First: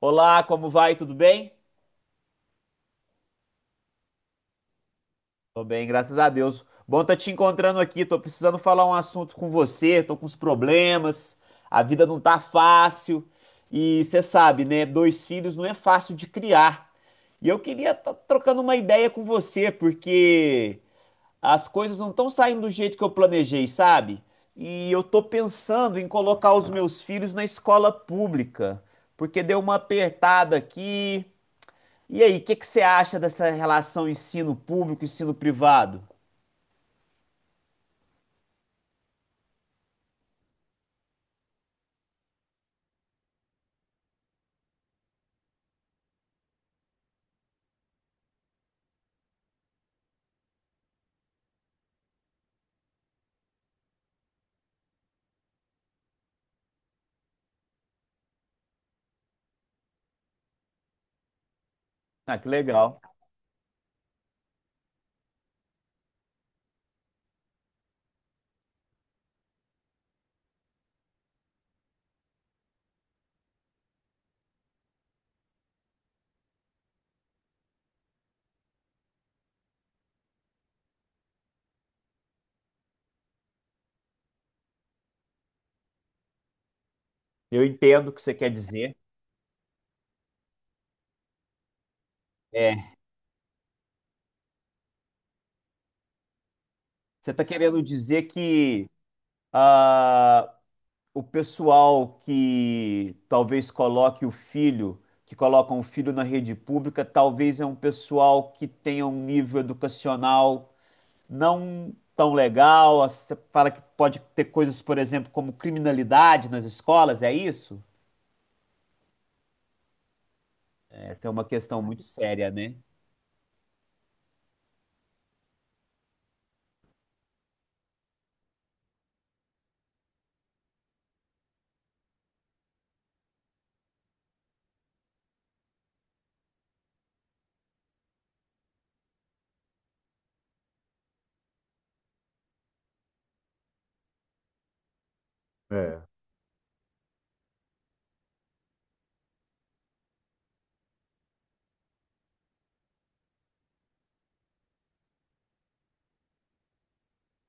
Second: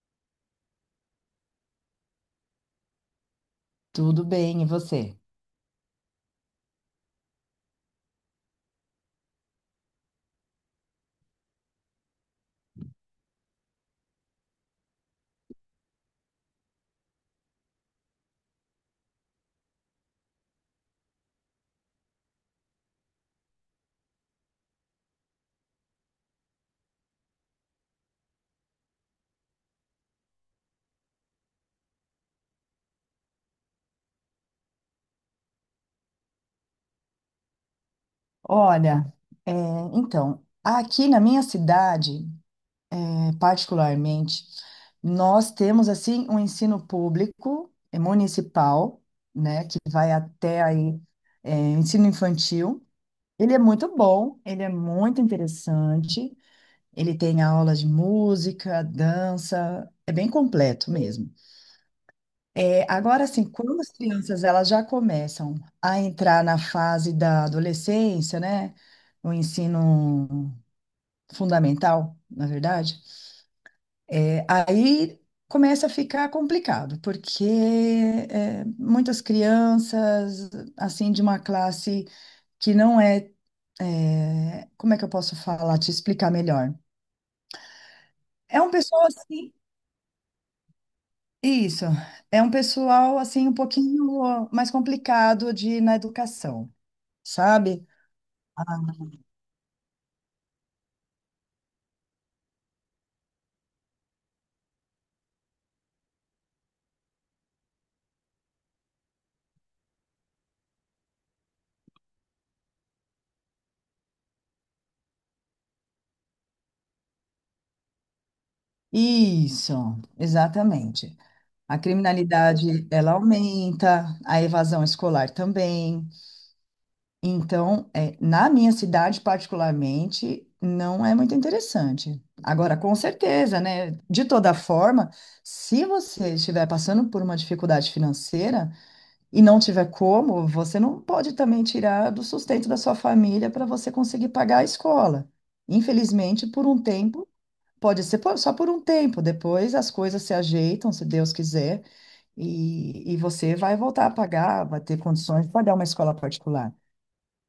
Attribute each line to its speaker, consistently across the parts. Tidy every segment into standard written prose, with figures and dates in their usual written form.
Speaker 1: Olá, como vai? Tudo bem?
Speaker 2: Tudo bem, e você?
Speaker 1: Tô bem, graças a Deus. Bom tá te encontrando aqui. Tô precisando falar um assunto com você. Tô com uns problemas. A vida não tá fácil. E você sabe, né? Dois filhos não é fácil de criar. E eu queria estar trocando uma ideia com você, porque as coisas não estão saindo do jeito que eu planejei, sabe? E eu tô pensando em colocar os meus filhos na escola pública, porque deu uma apertada aqui. E aí, o que que você acha dessa relação ensino público ensino privado?
Speaker 2: Olha, é, então, aqui na minha cidade, particularmente, nós temos assim um ensino público municipal, né, que vai até aí, ensino infantil. Ele é muito bom, ele é muito interessante, ele tem aulas de música, dança, é bem completo mesmo.
Speaker 1: Ah, que legal.
Speaker 2: Agora, assim, quando as crianças elas já começam a entrar na fase da adolescência, né? O ensino fundamental, na verdade, aí começa a ficar complicado, porque muitas crianças, assim, de uma classe que não é, como é que eu posso falar, te explicar melhor?
Speaker 1: Eu entendo o que você quer
Speaker 2: É um
Speaker 1: dizer.
Speaker 2: pessoal assim, isso, é um
Speaker 1: É.
Speaker 2: pessoal assim um pouquinho mais complicado de na educação.
Speaker 1: Você está querendo
Speaker 2: Sabe?
Speaker 1: dizer
Speaker 2: Ah,
Speaker 1: que ah, o pessoal que talvez coloque o filho, que colocam o filho na rede pública, talvez é um pessoal que tenha um nível educacional não tão legal. Você fala que pode ter coisas, por exemplo, como criminalidade nas escolas, é isso?
Speaker 2: isso, exatamente.
Speaker 1: Essa é uma
Speaker 2: A
Speaker 1: questão muito séria, né?
Speaker 2: criminalidade, ela aumenta, a evasão escolar também. Então, na minha cidade, particularmente, não é muito interessante. Agora, com certeza, né? De toda forma, se você estiver passando por uma dificuldade financeira e não tiver como, você não pode também tirar do sustento da sua família para você conseguir pagar a escola.
Speaker 1: É.
Speaker 2: Infelizmente, por um tempo. Pode ser só por um tempo, depois as coisas se ajeitam, se Deus quiser, e você vai voltar a pagar, vai ter condições de pagar uma escola particular,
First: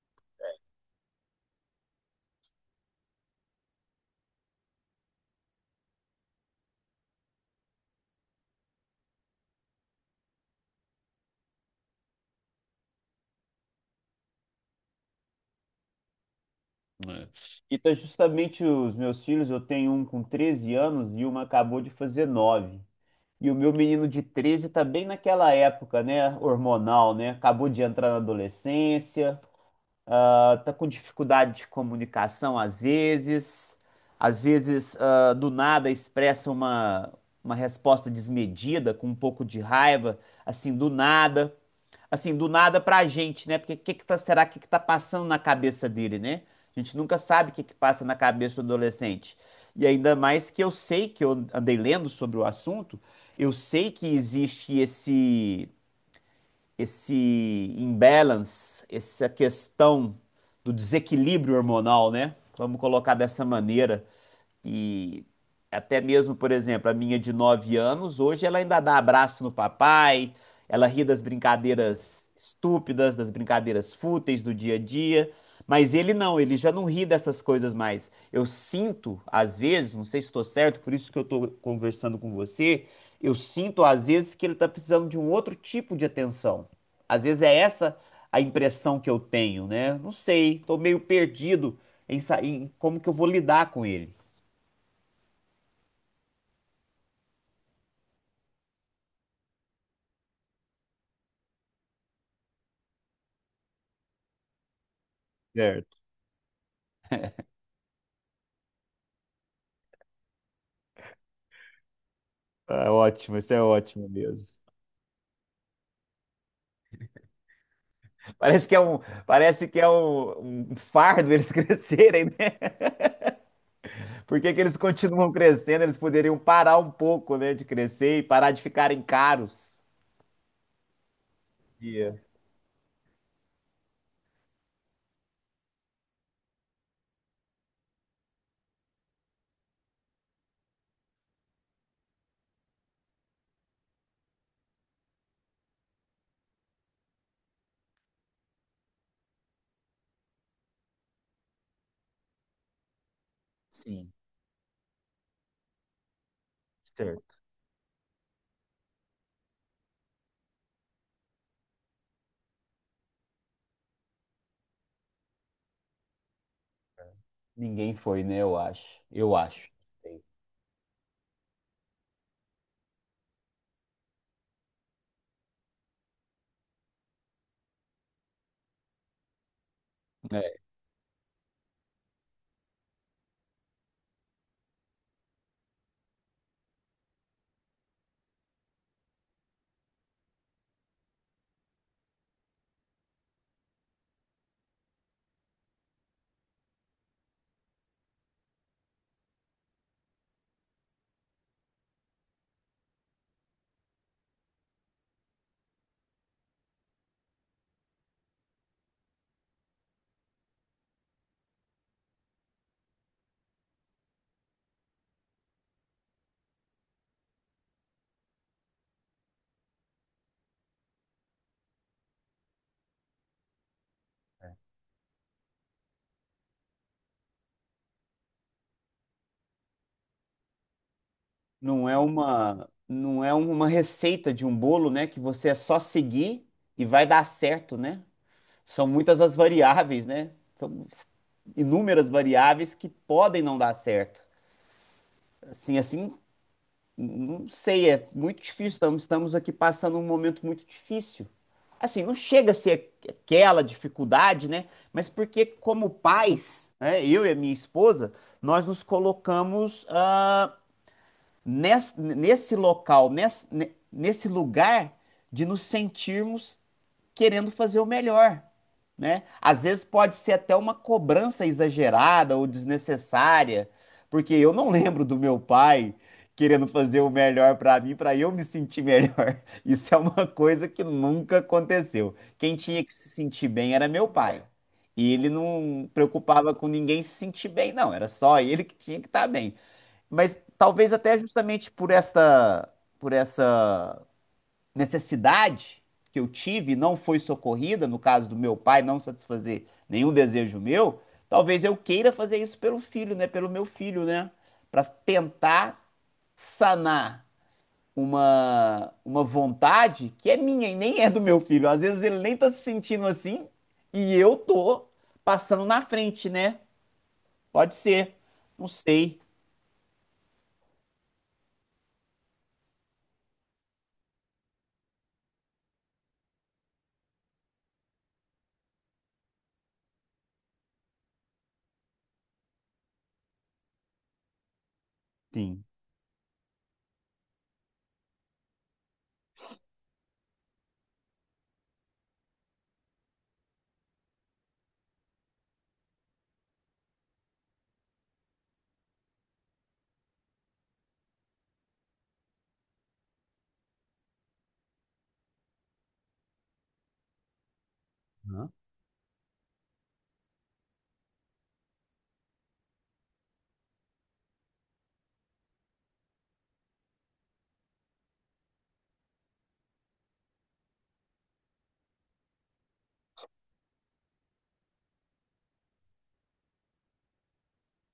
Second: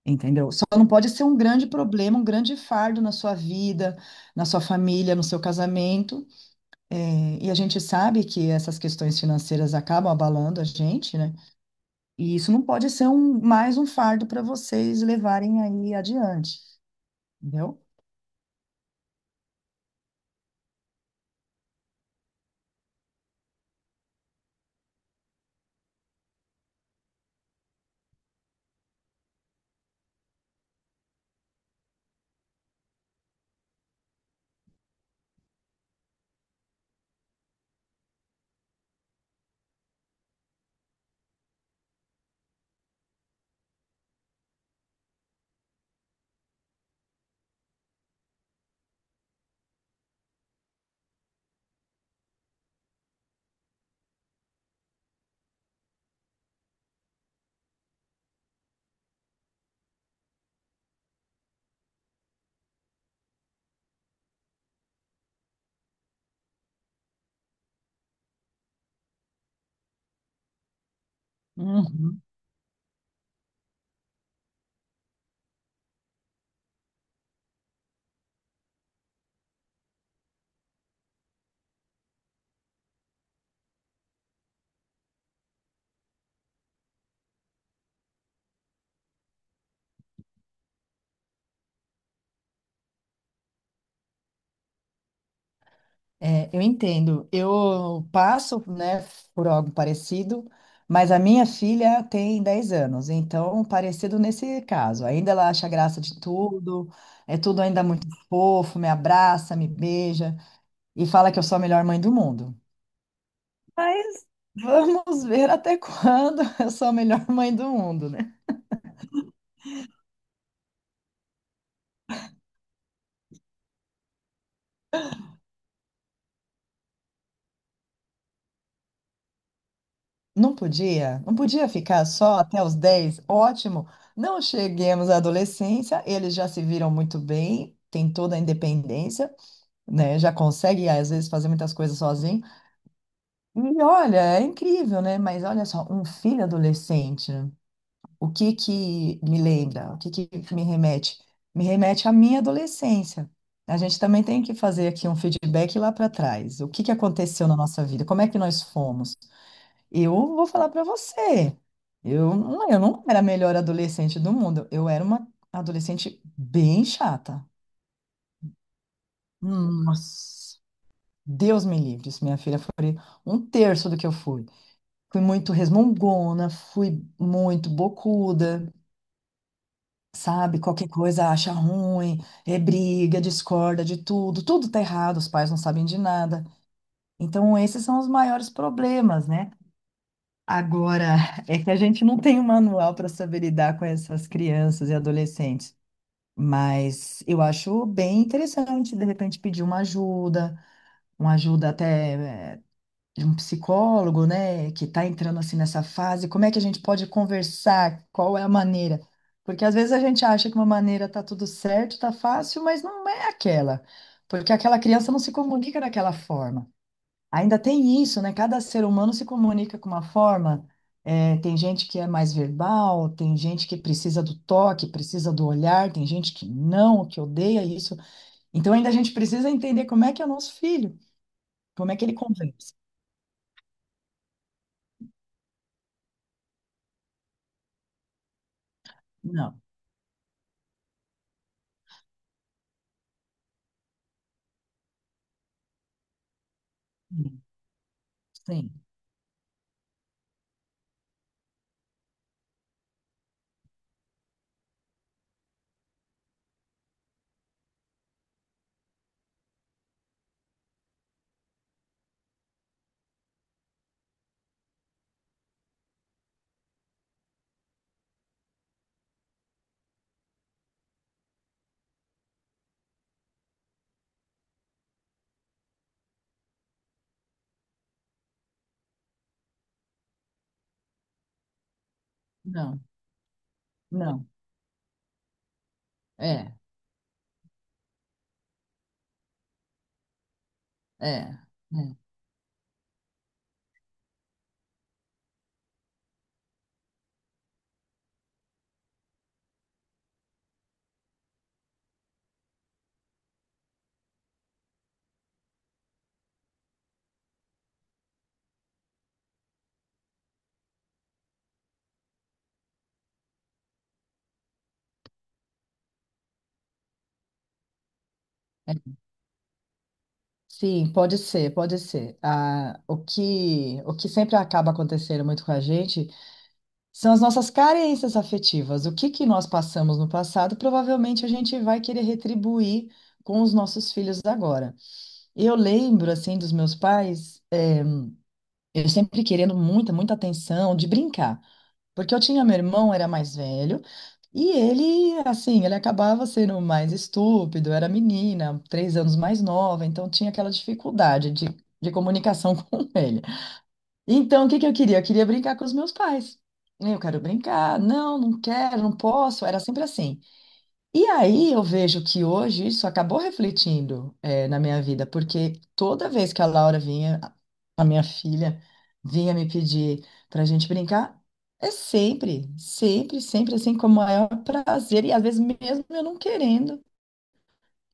Speaker 2: entendeu? Só não pode ser um grande problema, um grande fardo na sua vida, na sua família, no seu casamento. E a gente sabe que essas questões financeiras acabam abalando a gente, né? E isso não pode ser mais um fardo para vocês levarem aí adiante,
Speaker 1: É. E
Speaker 2: entendeu?
Speaker 1: tá justamente os meus filhos, eu tenho um com 13 anos e uma acabou de fazer 9. E o meu menino de 13 tá bem naquela época, né, hormonal, né? Acabou de entrar na adolescência, ah, tá com dificuldade de comunicação às vezes ah, do nada expressa uma resposta desmedida, com um pouco de raiva, assim, do nada assim, do nada pra gente, né? Porque o que que tá, será que tá passando na cabeça dele, né? A gente nunca sabe o que que passa na cabeça do adolescente. E ainda mais que eu sei que eu andei lendo sobre o assunto, eu sei que existe esse imbalance, essa questão do desequilíbrio hormonal, né? Vamos colocar dessa maneira, e até mesmo, por exemplo, a minha de 9 anos, hoje ela ainda dá abraço no papai, ela ri das
Speaker 2: Uhum.
Speaker 1: brincadeiras estúpidas, das brincadeiras fúteis do dia a dia. Mas ele não, ele já não ri dessas coisas mais. Eu sinto, às vezes, não sei se estou certo, por isso que eu estou conversando com você, eu sinto, às vezes, que ele está precisando de um outro tipo de atenção. Às vezes é essa a impressão que eu tenho, né? Não sei, estou meio perdido em como que eu vou lidar com ele.
Speaker 2: É, eu entendo. Eu passo, né, por algo parecido, mas a minha filha tem 10 anos, então parecido nesse caso. Ainda ela acha
Speaker 1: Certo.
Speaker 2: graça de tudo, é tudo ainda muito fofo, me abraça, me beija e fala que eu sou a melhor mãe do mundo.
Speaker 1: Tá ótimo, isso é ótimo
Speaker 2: Mas
Speaker 1: mesmo.
Speaker 2: vamos ver até quando eu sou a melhor mãe do mundo, né?
Speaker 1: Parece que é um, parece que é um, um fardo eles crescerem, né? Por que que eles continuam crescendo? Eles poderiam parar um pouco, né, de crescer e parar de ficarem caros.
Speaker 2: Não podia, não podia ficar
Speaker 1: Dia.
Speaker 2: só até os 10. Ótimo. Não cheguemos à adolescência, eles já se viram muito bem, têm toda a independência, né? Já consegue, às vezes, fazer muitas coisas sozinho. E olha, é incrível, né? Mas olha só, um filho adolescente, né? O que que me lembra? O que que me remete? Me remete à minha adolescência. A gente
Speaker 1: Sim,
Speaker 2: também tem que fazer aqui um feedback lá para trás. O que que
Speaker 1: certo.
Speaker 2: aconteceu na nossa vida? Como é que nós fomos? Eu vou falar para você. Eu não era a melhor adolescente do mundo. Eu era uma adolescente bem chata.
Speaker 1: Ninguém foi, né? Eu acho. Eu acho.
Speaker 2: Nossa. Deus me livre, se minha filha foi um terço do que eu fui. Fui muito resmungona, fui muito bocuda,
Speaker 1: É.
Speaker 2: sabe? Qualquer coisa acha ruim, é briga, discorda de tudo, tudo tá errado, os pais não sabem de nada. Então, esses são os maiores problemas, né? Agora, é que a gente não tem um manual para saber lidar com essas crianças e adolescentes, mas eu acho bem interessante, de repente, pedir uma ajuda até, de um psicólogo, né, que está entrando assim nessa fase, como é que a gente pode conversar? Qual é a maneira? Porque às vezes a gente acha que uma maneira tá tudo certo, tá fácil, mas não é aquela, porque aquela criança não se comunica daquela forma. Ainda tem isso, né? Cada ser humano se comunica com uma forma. É, tem gente que é mais verbal, tem gente que precisa do toque, precisa do olhar, tem gente que não, que odeia isso. Então ainda a gente precisa entender como é que é o nosso filho,
Speaker 1: Não
Speaker 2: como é
Speaker 1: é
Speaker 2: que ele
Speaker 1: uma,
Speaker 2: conversa.
Speaker 1: não é uma receita de um bolo, né? Que você é só seguir e vai dar certo, né? São muitas as
Speaker 2: Não.
Speaker 1: variáveis, né? São inúmeras variáveis que podem não dar certo. Assim, assim, não sei, é muito difícil.
Speaker 2: Sim,
Speaker 1: Estamos aqui passando um momento muito difícil. Assim, não chega a ser aquela dificuldade, né? Mas porque, como pais, né, eu e a minha esposa, nós nos colocamos ah, nes- nesse, local, nes- ne- nesse lugar de nos sentirmos querendo fazer o melhor, né? Às vezes pode ser até uma cobrança exagerada ou desnecessária, porque eu não lembro do meu pai querendo fazer o melhor para mim, para eu me sentir melhor. Isso é uma coisa que nunca aconteceu. Quem
Speaker 2: não,
Speaker 1: tinha que se sentir bem era meu
Speaker 2: não,
Speaker 1: pai. E ele não preocupava
Speaker 2: é,
Speaker 1: com ninguém se sentir bem, não. Era só ele que tinha que estar bem. Mas talvez
Speaker 2: é,
Speaker 1: até justamente por
Speaker 2: é.
Speaker 1: esta, por essa necessidade que eu tive não foi socorrida, no caso do meu pai não satisfazer nenhum desejo meu, talvez eu queira fazer isso pelo filho, né? Pelo meu filho, né? Para tentar sanar uma vontade que é minha e nem é do meu filho. Às vezes ele nem tá se sentindo assim e eu tô passando na frente, né? Pode ser. Não
Speaker 2: É.
Speaker 1: sei.
Speaker 2: Sim, pode ser, pode ser. Ah, o que sempre acaba acontecendo muito com a gente são as nossas carências afetivas. O que que nós passamos no passado, provavelmente a gente vai querer retribuir com os nossos filhos agora. Eu
Speaker 1: Sim.
Speaker 2: lembro, assim, dos meus pais, eu sempre querendo muita, muita atenção, de brincar. Porque eu tinha meu irmão, era mais velho, e ele, assim, ele acabava sendo mais estúpido, era menina, 3 anos mais nova, então tinha aquela dificuldade de comunicação com ele. Então, o que que eu queria? Eu queria brincar com os meus pais. Eu quero brincar, não, não
Speaker 1: Hã?
Speaker 2: quero, não posso. Era sempre assim. E aí eu vejo que hoje isso acabou refletindo, na minha vida, porque toda vez que a Laura vinha, a minha filha, vinha me pedir para a gente brincar, é sempre, sempre, sempre assim, com o maior prazer, e às vezes mesmo eu não querendo,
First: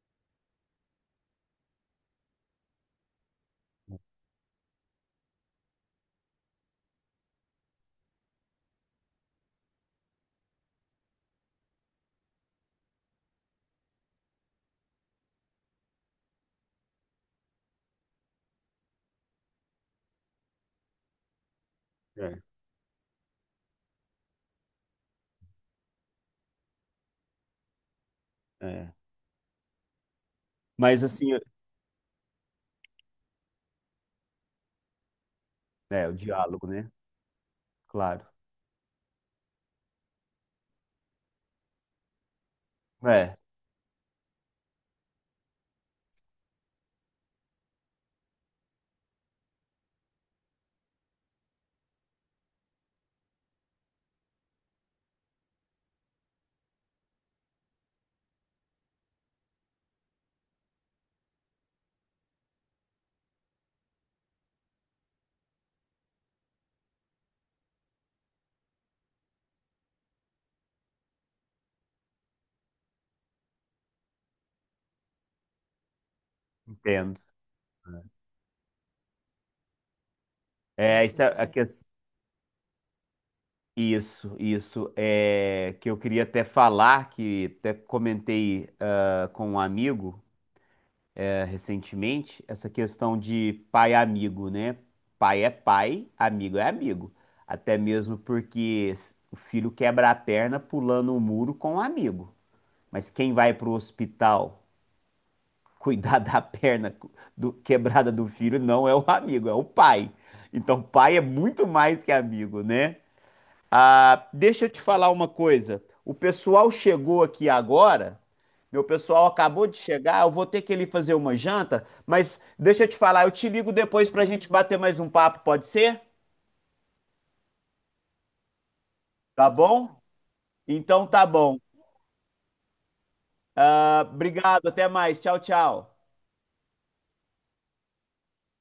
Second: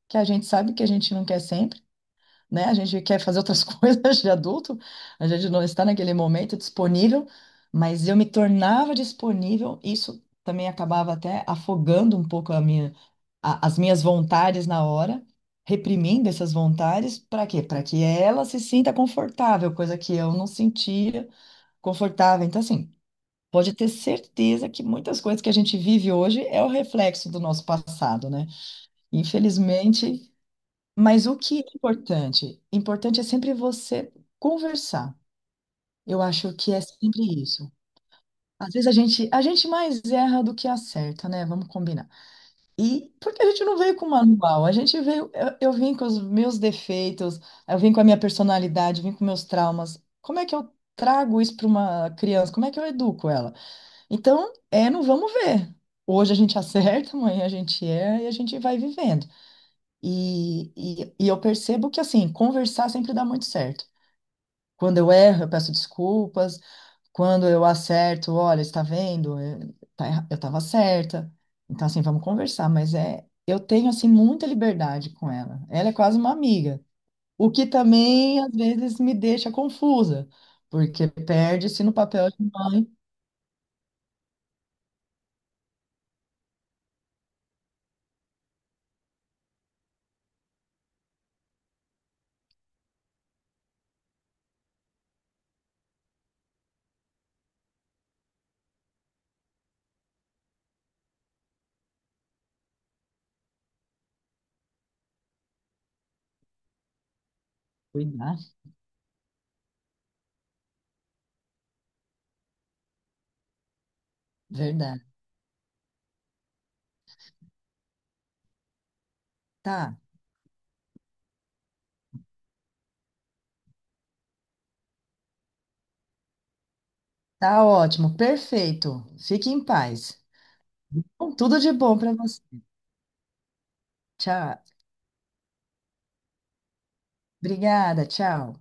Speaker 2: que a gente sabe que a gente não quer sempre, né? A gente quer fazer outras coisas de adulto, a gente não está naquele momento disponível, mas eu me tornava disponível, isso também acabava até afogando um pouco as minhas vontades na hora, reprimindo essas vontades, para quê? Para que ela se sinta confortável, coisa que eu não sentia
Speaker 1: É,
Speaker 2: confortável. Então, assim, pode ter certeza que muitas coisas que a gente vive hoje é o reflexo do nosso passado, né?
Speaker 1: é.
Speaker 2: Infelizmente,
Speaker 1: Mas
Speaker 2: mas
Speaker 1: assim,
Speaker 2: o que é importante? Importante é sempre você conversar.
Speaker 1: é, o
Speaker 2: Eu acho
Speaker 1: diálogo,
Speaker 2: que é
Speaker 1: né?
Speaker 2: sempre isso.
Speaker 1: Claro.
Speaker 2: Às vezes a gente mais erra do que acerta, né? Vamos combinar. E
Speaker 1: É,
Speaker 2: porque a gente não veio com manual, a gente veio, eu vim com os meus defeitos, eu vim com a minha personalidade, vim com meus traumas. Como é que eu trago isso para uma criança? Como é que eu educo ela? Então, é, não vamos ver. Hoje a gente acerta, amanhã a gente erra e a gente vai vivendo. E eu percebo que, assim, conversar sempre dá muito certo. Quando eu erro, eu peço desculpas. Quando eu acerto, olha, está vendo? Eu estava certa. Então, assim, vamos conversar. Mas é, eu tenho, assim, muita liberdade com ela. Ela é quase uma amiga.
Speaker 1: entendo.
Speaker 2: O que também, às vezes, me deixa confusa,
Speaker 1: É,
Speaker 2: porque
Speaker 1: isso, é a
Speaker 2: perde-se no papel de mãe.
Speaker 1: isso, isso é que eu queria até falar, que até comentei ah, com um amigo eh, recentemente, essa questão de pai amigo, né? Pai é pai, amigo é amigo. Até mesmo porque o filho quebra a perna pulando o muro com o amigo. Mas quem vai para o hospital cuidar da perna quebrada do
Speaker 2: Cuidar,
Speaker 1: filho não é o amigo, é o pai. Então, pai é muito mais que amigo, né? Ah, deixa eu te
Speaker 2: verdade.
Speaker 1: falar uma coisa. O pessoal chegou aqui agora. Meu pessoal acabou de
Speaker 2: Tá,
Speaker 1: chegar. Eu vou ter que ir ali fazer uma janta. Mas deixa eu te falar, eu te ligo depois pra gente bater mais um papo, pode ser?
Speaker 2: tá ótimo, perfeito.
Speaker 1: Tá
Speaker 2: Fique em
Speaker 1: bom?
Speaker 2: paz.
Speaker 1: Então tá
Speaker 2: Bom,
Speaker 1: bom.
Speaker 2: tudo de bom para você.
Speaker 1: Ah,
Speaker 2: Tchau.
Speaker 1: obrigado, até mais. Tchau, tchau.
Speaker 2: Obrigada, tchau.